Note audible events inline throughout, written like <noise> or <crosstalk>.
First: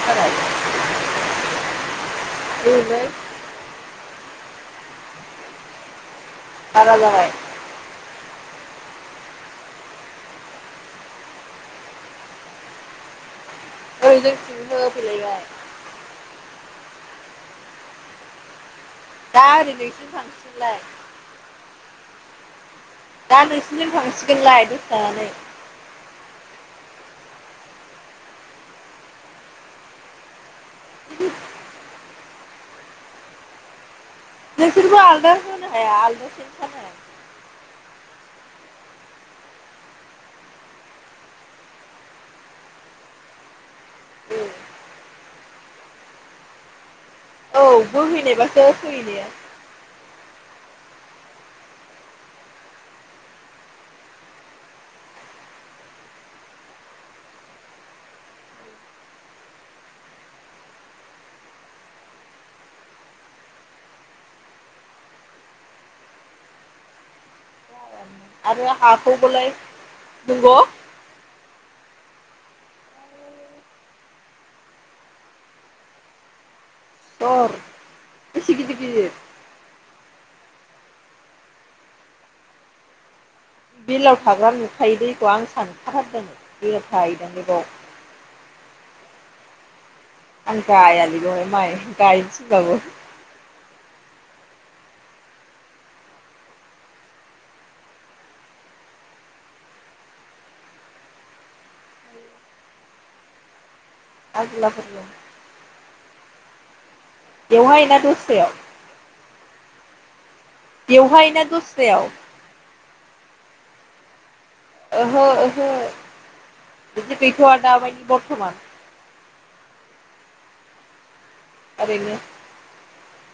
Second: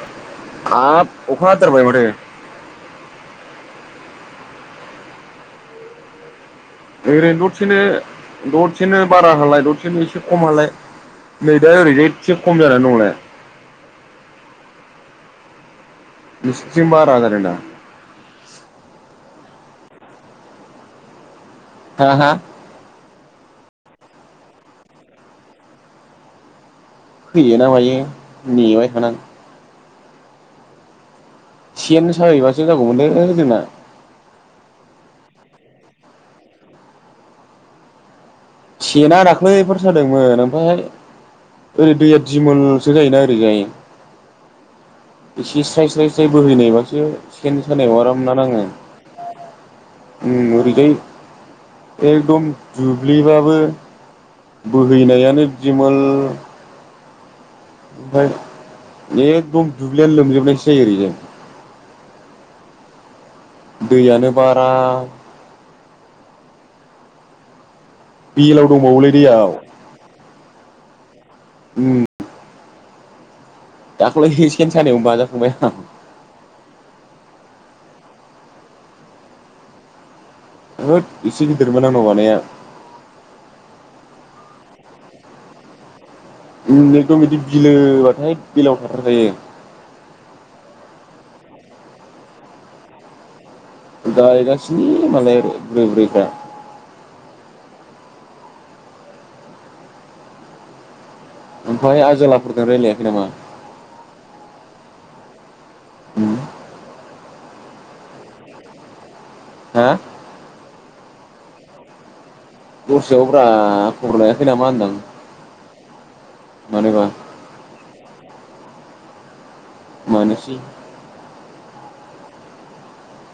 <unintelligible> हाब अखाहाथारबाय माथो। <unintelligible> बारा जाबाय ओरैनो दसेनो दसेनो बारा हालाय दसेनो एसे खम हालाय। नै दा ओरैजाय एसे खम जानानै दंलाय। <unintelligible> नोंसिनिथिं बारा जादों दा। दा ओरै नोंसिनिथिं <unintelligible> हा हा दा नोंसिनिजों थांसिगोनलाय दसे थानानै। फैयोना मायो नेबाय थानां। <inaudible> सेन साहैबासो जागौमोन बे जोंना। नोंसोरखौ आलादा होनो हाया आलादा सेन साना। सेना दाख्लैफोर सादोंमोन ओमफ्रायहाय ओरै दैया दिमोलसो जायोना ओरै जाय ए। एसे स्राय स्राय स्राय बोहैनायबासो सेन औ सानायाव आराम ना नाङो। बोहैनायबासो फैनाया ओम ओरैजाय एकदम दुब्लिबाबो। बोहैनायानो दिमोल। ओमफ्राय एखदम दुब्लियानो लोमजोबनायसो जायो ओरैजाय। दैयानो बारा। बेलाव आरो दंबावोलै दैयाव हाखौबोलाय नंगौ उम। दाख्लै सेन सानायाव बाजाखांबाय आं। अ'। <unintelligible> होद इसे गिदिरमोन आंनाव बानाया। बेलाव थाग्रा नुखायो दैखौ आं सानखाथारदों। ओम एकदम बिदि बिलोबाथाय बेलाव थाथारखायो। आं गायालै बेवहाय माय गायनो थिनबाबो। गायगासिनो मालाय बुरि बुरिफ्रा। ओमफ्राय आजोलाफोरजों रायज्लायाखै नामा? आजोलाफोरजों उम। बेवहाय ना दस्रायाव? हो? बेवहाय ना दस्रायाव दस्रायाव ब्रा खबर लायाखै नामा होनदां ओहो ओहो मानोबा <unintelligible> दाबायदि बर्थमान मानोसै ओरैनो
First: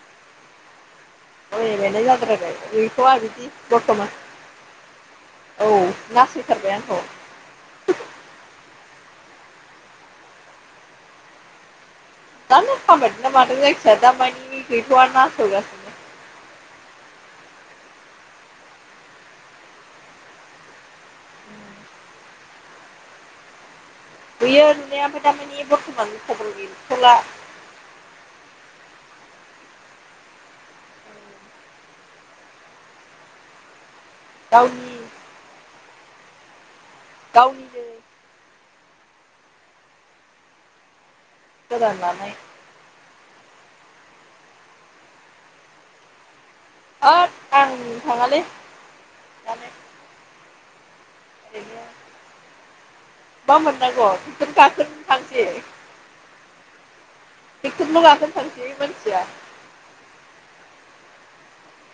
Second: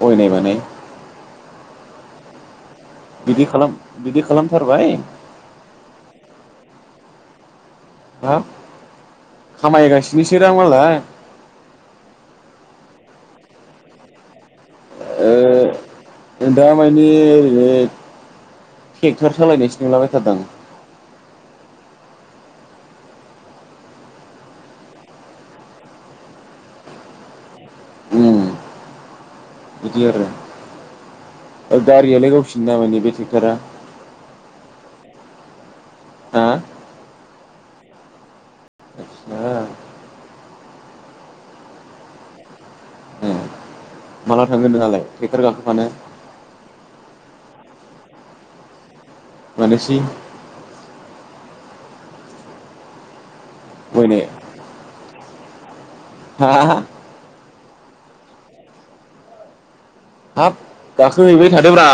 अयनाय बानाय अयनाय बानाय जाद्रायबाय गैथया बिदि खालाम बरथमान बिदि खालामथारबाय औ नासयथारबाय आंखौ हो खामायगासिनोसोदां मालाय जानो खामायदोंना मादों जायखिया दामानि गैथ'वा नासयगासिनो ओ दा मानि ओरैनो ट्रेक्ट'र सालायनायसो नुलाबायथारदां नुयो नुनाया ओम्फ्राय दामानि बर्थमान खबर गैथ'ला ओम बिदि आरो ओ गारियालाय गावसिनिना माानि बे ट्रेक्ट'रा गावनि हा? गावनिनो आस्सा गोदान लानाय ए माला थांगोन नोंहालाय ट्रेक्ट'र गाखोफानो <unintelligible> आं थाङालै दानो मानोसै <unintelligible> मा मोननांगौ बायनो <unintelligible> गाखोनो थांसै <unintelligible> टेक्टरल' गाखोनो थांसै मानसिया हाब गाखो हैबाय थादोब्रा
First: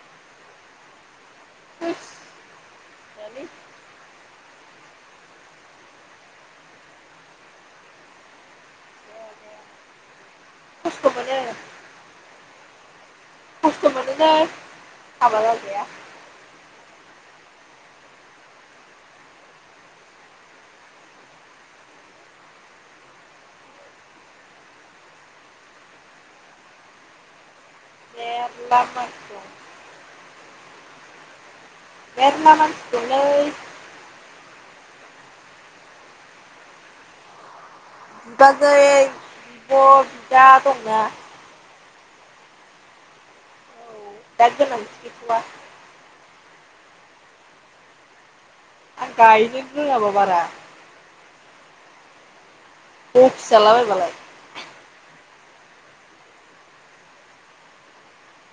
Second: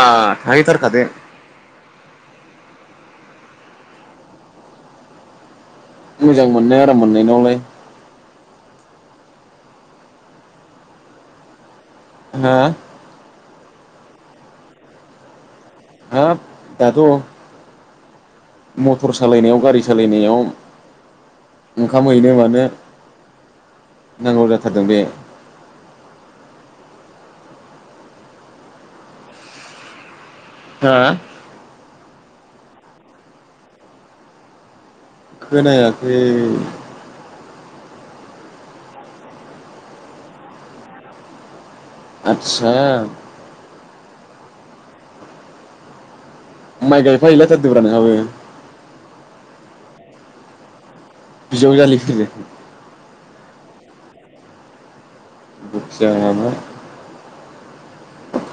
थाहैथारखादो <unintelligible> मोजां मोननाय आराम मोननायनावलाय जाया जाया खस्थ' मोनो हा? खस्थ' मोनोलै हाबा जाजाया। हाब दाथ' मटर सालायनायाव गारि सालायनायाव ओंखाम हैनो मानो नांगौ जाथारदों बे <unintelligible> हो? मेरला मानसि दंलै खोनायाखै बिबाजै बिब' बिदा दंना आतसा औ दा गोनांथि गैथवा माइ गायफा हैलायथारदोब्रा नोंहाबो आं गायनोनो रोङाबा बारा बिजाव जालिफोरजों बखिजाला बायबालाय बखिजायामा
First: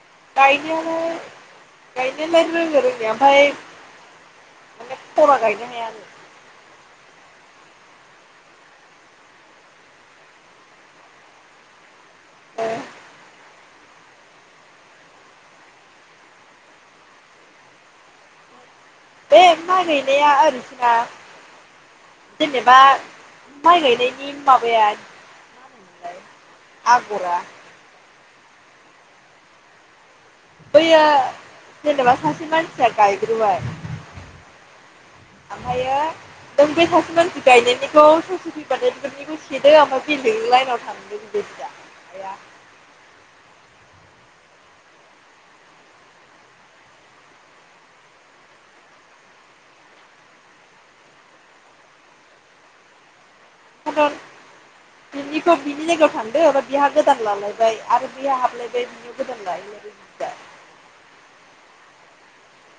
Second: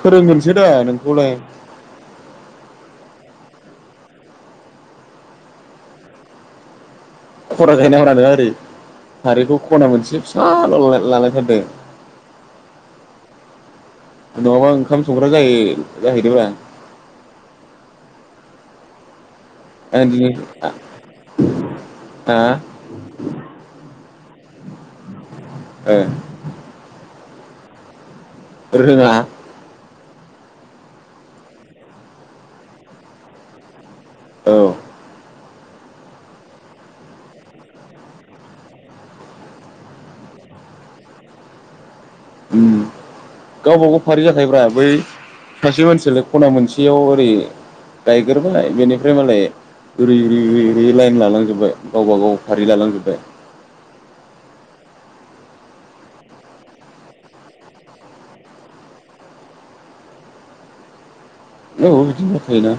फोरोंगोनसो दा गायनायालाय नोंखौलाय गायनोलाय रोङो रोंनाया ओमफाय खरा गायनो हाया आरो खरा गायनाङाब्रा नोङो ओरै फारिखौ खना मोनसे फिसाल' लालायथारदों ओ नङाबा ओंखाम संग्रा जाहै जाहैदोब्रा बे माय आं गैनाया दिनै ओरैसा ना हा जेनेबा माय गायनायनि माबाया मा ओ होनोमोनलाय आगरा रोङा बैयो जेनेबा सासे मानसिया गायग्रोबाय औ आमफायो नों बे सासे मानसि गायनायनिखौ ससे फैबानो बेफोरनिखौ सेदो ओमफ्राय बेलेगनि लाइनाव थांदो। <unintelligible> उम गावबागाव फारि जाखायोब्रा बै। सासे मानसियालाय खना मोनसेयाव ओरै गायग्रोबालाय बेनिफ्राय मालाय। ओरै ओरै ओरै लाइन लालांजोबबाय गावबागाव फारि लालांजोब्बाय। <unintelligible> बिनिखौ बिनि जायगायाव थांदो ओमफ्राय बिहा गोदान लालायबाय आरो बिहा हाबलायबाय। <unintelligible> औ बिदिनो गायखायोना।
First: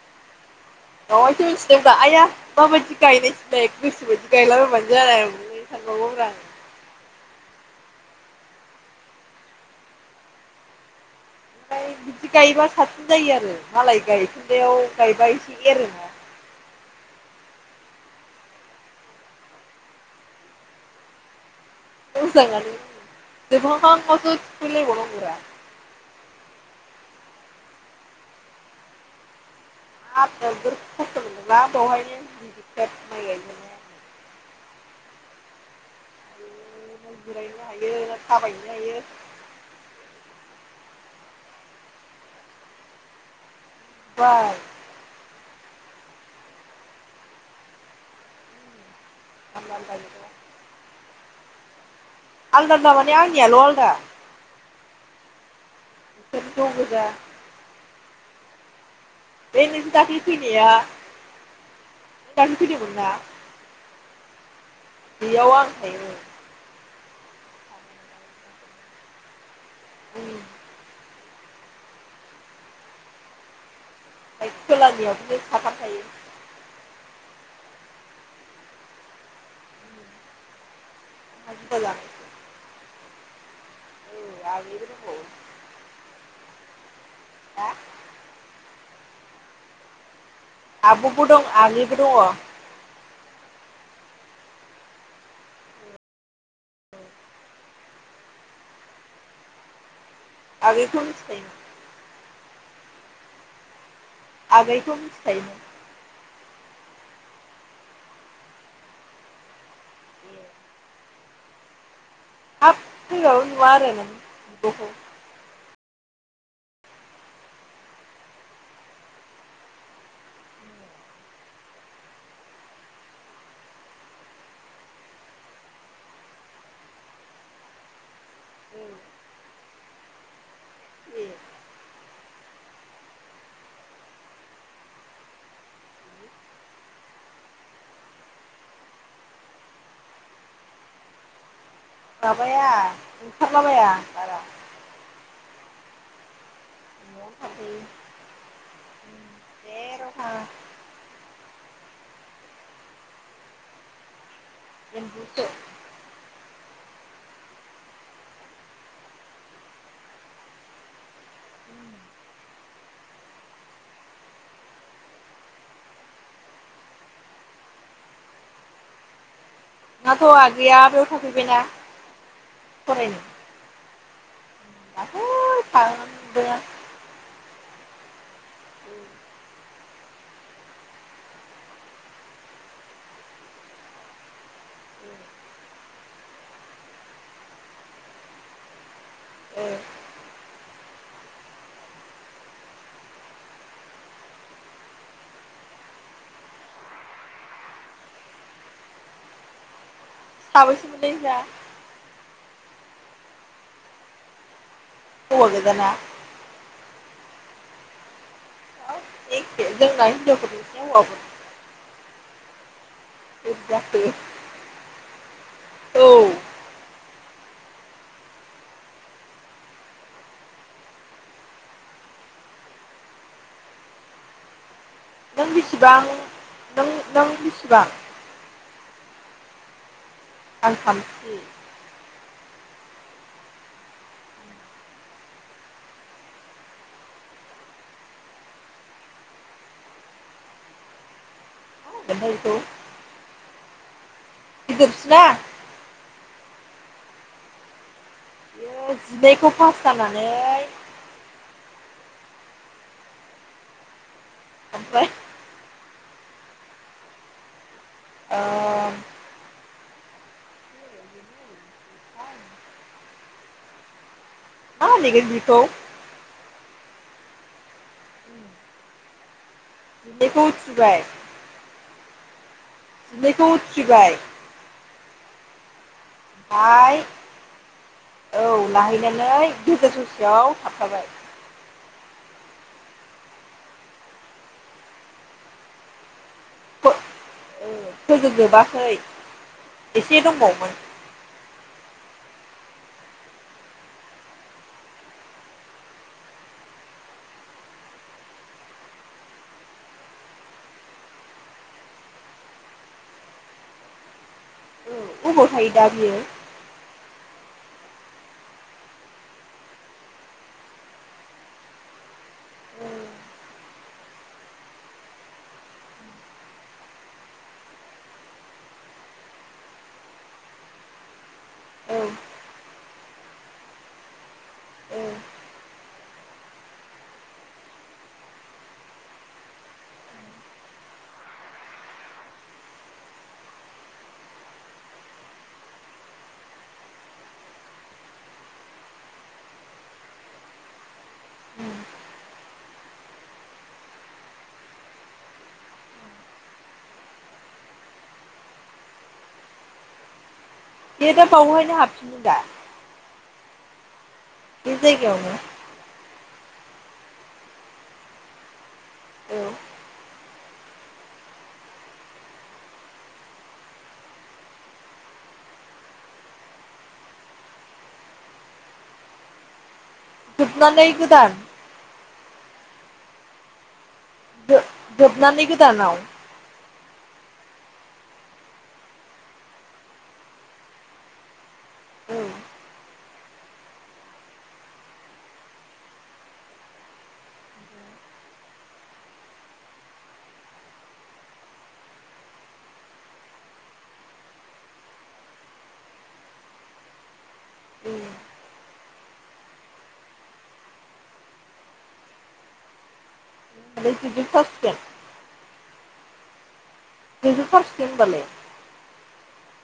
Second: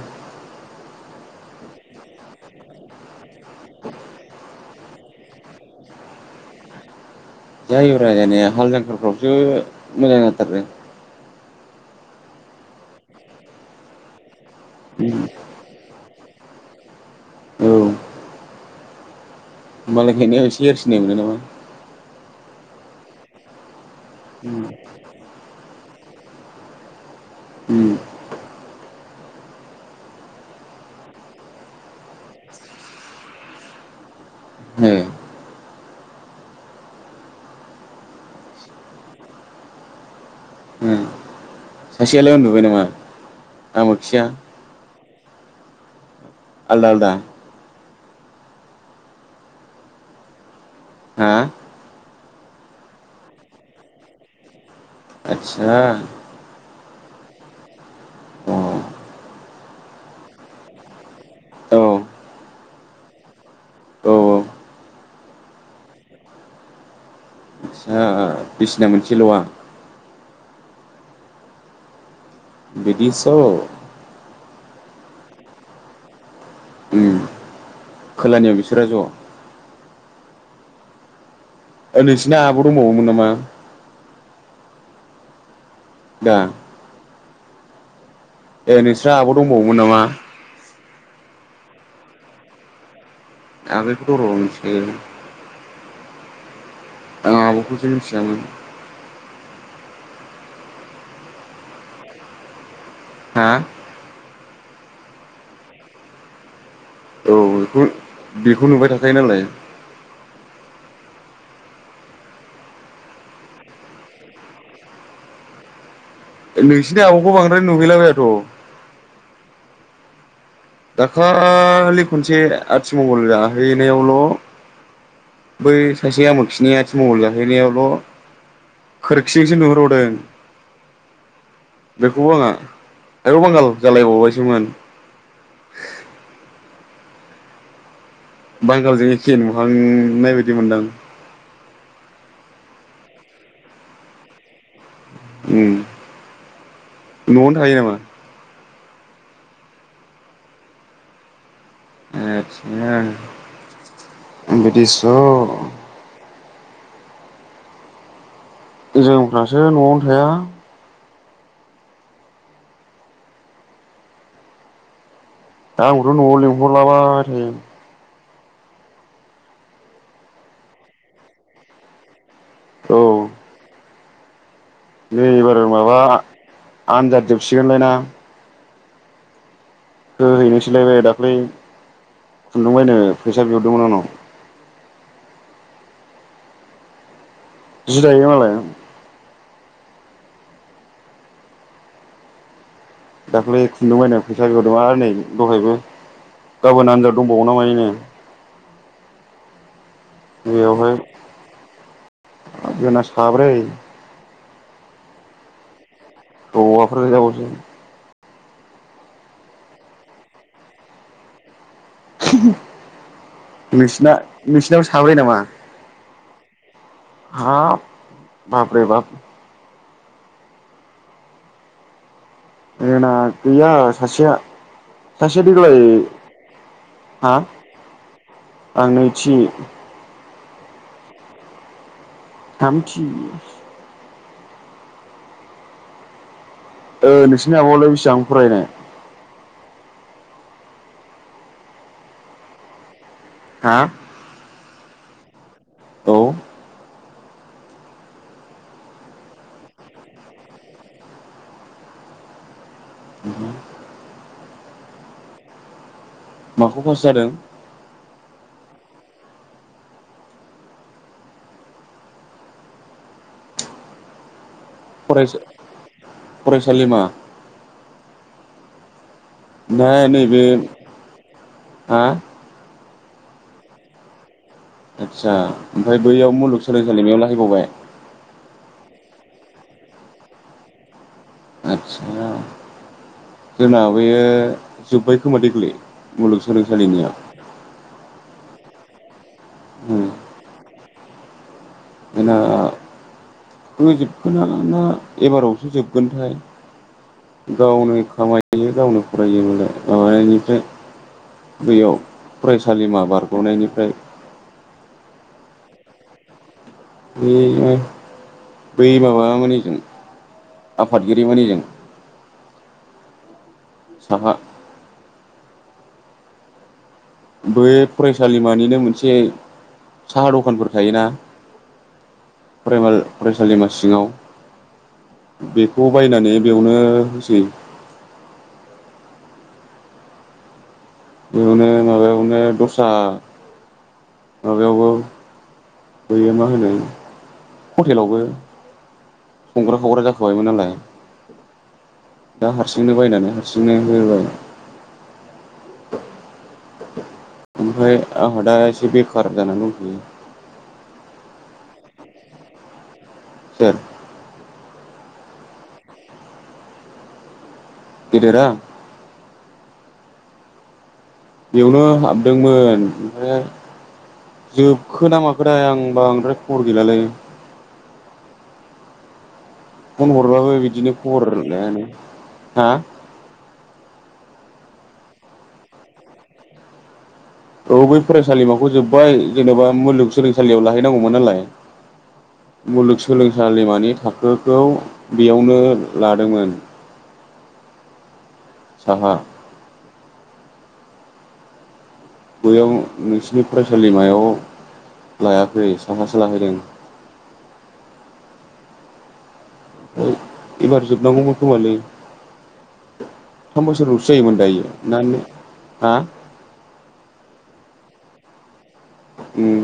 दावायथ' मिसनोबा आइया माबायदि गायनाय फुनाय गोसो बायदि गायलाबाय। बानो जानाय बिखौनो सानबावोब्रा आंङो। जायोब्रा जानाया हाल जांख्राफोरावसो मोजां जाथारदों ओमफ्राय बिदि गायोबा साबसिन जायो आरो मालाय गायफिननायाव गायबा एसे एरोनो। औ। मालाय गायनायाव एसे एरसिननाय मोनो नामा। मोजाङानो जोबहां हां आवसो उम थुहैलायबाव नांगौब्रा उम। <unintelligible> ओ जिरायनोबो हायो थाबायनोबो हायो। उम सासेयालाय उन्दुबाय नामा आमो खिया। बाय आलदा आलदा। <unintelligible> हा आलदा आलदा माने आंनियाल' आलदा। आतसा। सोब दं गोजा अ। बे नोंसोर दाख्लै फैनाया औ दाख्लैनो फैदोंमोनना अ' बेयाव आं थायो। फिसा बिसिना मोनसेल'आ उम ओमफ्राय बिदिस' ओमफ्राय खोलानियाव बिसोरो साथाम थायो। उम खोलानियाव बिसोरा ज'। खोला ओ नोंसोरना आब दंबावोमोन नामा‌? औ आगैबो दंबावो। ना। हा ए नोंस्रा आब' दंबावोमोन नामा? आब'बो दं आगैबो दङ'। आगैखौथ' र' मोन्थिखायो। आं आब'खौसो मिथियामोन। आगैखौ मिथिखायो। हा आगैखौ मिथिखायोमोन औ बेखौ बेखौ नुबाय थाखायो नालाय ए हाब फैबाबो नुवा आरो नों बिब'खौ नोंसिनि आब'खौ बांद्राय नुहैलाबायाथ' दाखालि खनसे आथिमंगल जाहैनायावल' बै सासे आमोखिनि आथि मंगल जाहैनायावल' उम खोरखिजोंसो नुहुरबावदों ए बेखौबो आंहा आइयौ बांगाल जालायबावबायसोमोन बांगालजों एखे नुहांनाय बायदि मोनदां माबाया ओंखारलाबाया बारा उम न'आवनो थायो नामा? जेरावबो थाङा ए‌ आदसा एम्बुसो बिदिसो जोंफ्रासो न'आवनो थाया दा आंखौथ' न'आव लिंहरलाबाय थायो नोंहाथ' आगैया बेयाव थाफैबायना फरायनो औ नै दाख्लै एबार माबा थांदों आं आनजाद जोबसिगोनलायना होहैनोसैलाय बे दाख्लै खुन्दुंबायनो फैसा बिहरदोंमोन आंनाव जि दायो मालाय औ दाख्लै खुन्दुं बायनायाव फैसा बिहरदों आरो नै दहायबो गाबोन आनजाद दंबावो ना मायोनो साबैसे बेयावहाय मोनलाय नोंस्रा जोंना साब्रै हौवा गोजाना हौवाफोर हिनजावफोरजों <unintelligible> बोरै जाखो नोंसिना नोंसिनावो साब्रै नामा? औ हाप बाबरे बाब। जोंना गैया सासेया। सासेया नों देग्लाय बेसेबां नों नों हा बेसेबां आं नैथि। आं थामथि। थामथि। ओ नोंसिनि आबआलाय बेसेबां फरायनाय। <unintelligible> हा। गिदिरसिना। औ। बियो जिनैखौ पास जानानै <unintelligible> ओमफ्राय। माखौ पास जादों? ओ मा होनगोन फरायसा बेखौ फरायसालिमा? ना नैबे जिनैखौ उथ्रिबाय हा जिनैखौ उथ्रिबाय। आदसा ओमफ्राय बैयाव मुलुग ओमफ्राय सोलोंसालिनियाव लाहैबावबाय। औ लाहैनानै गेजेर ससेयाव थाबथाबाय। आदसा। जोंना बेयो जोब्बाय खोमा देग्लाय मुलुगसोलोंसालिनिया। फोजोबजोबाखै उम एसे दंबावोनमोन। जोंना फोजोबखोना एबारावसो जोबगोनथाय? गावनो खामायो गावनो फरायोयो मालाइ माबनिफ्राय बैयाव फरायसालिमा बारग'नायनिफ्राय। ओबाव थायो दा बियो बे बै माबामोननिजों आफादगिरिमोननिजों साहा। बे फरायसालिमानिनो मोनसे साहा दखानफोर थायोना। औ फरायसालिमा सिङाव। औ बेखौ बायनानै बेयावनो होसै। बेयावनो माबायावनो दस्रा माबायावबो बैयो मा होनो हटेलावबो संग्रा खावग्रा जाखोबायमोन नालाय दा हारसिंनो बायनानै हारसिंनो होबाय। ओमफ्राय आंहादा एसे बेखार जानानै दंथयो। बे दा बावहायनो हाबफिननो दा। ओं। बि जायगावनो। गिदिरा? औ बेयावनो हाबदोंमोन ओमफ्राय जोबखो ना माखो थाय आं बांद्राय खबर गैलालै। फन हरबाबो जोबनानै बिदिनो खबर गोदान लाया नो। जोबनानै गोदानाव। औ बै फरायसालिमाखौ जोब्बाय जेन'बा मुलुगसोलोंसालियाव लाहैनांगौमोन नालाय। औ मुलुगसोलोंसालिमानि थाखोखौ बेयावनो लादोंमोन साहा बैयाव नोंसिनि फरायसालिमायाव लायाखै साहासो लाहैदों। <inaudible> ओइ एबार जोबनांगौमोन खोमालै। थाम बोसोरावसो जायोमोन दायो जोबजोबथारसिगोन ना नों हा? जोबजुब थारसिगोन होनबालाय। उम।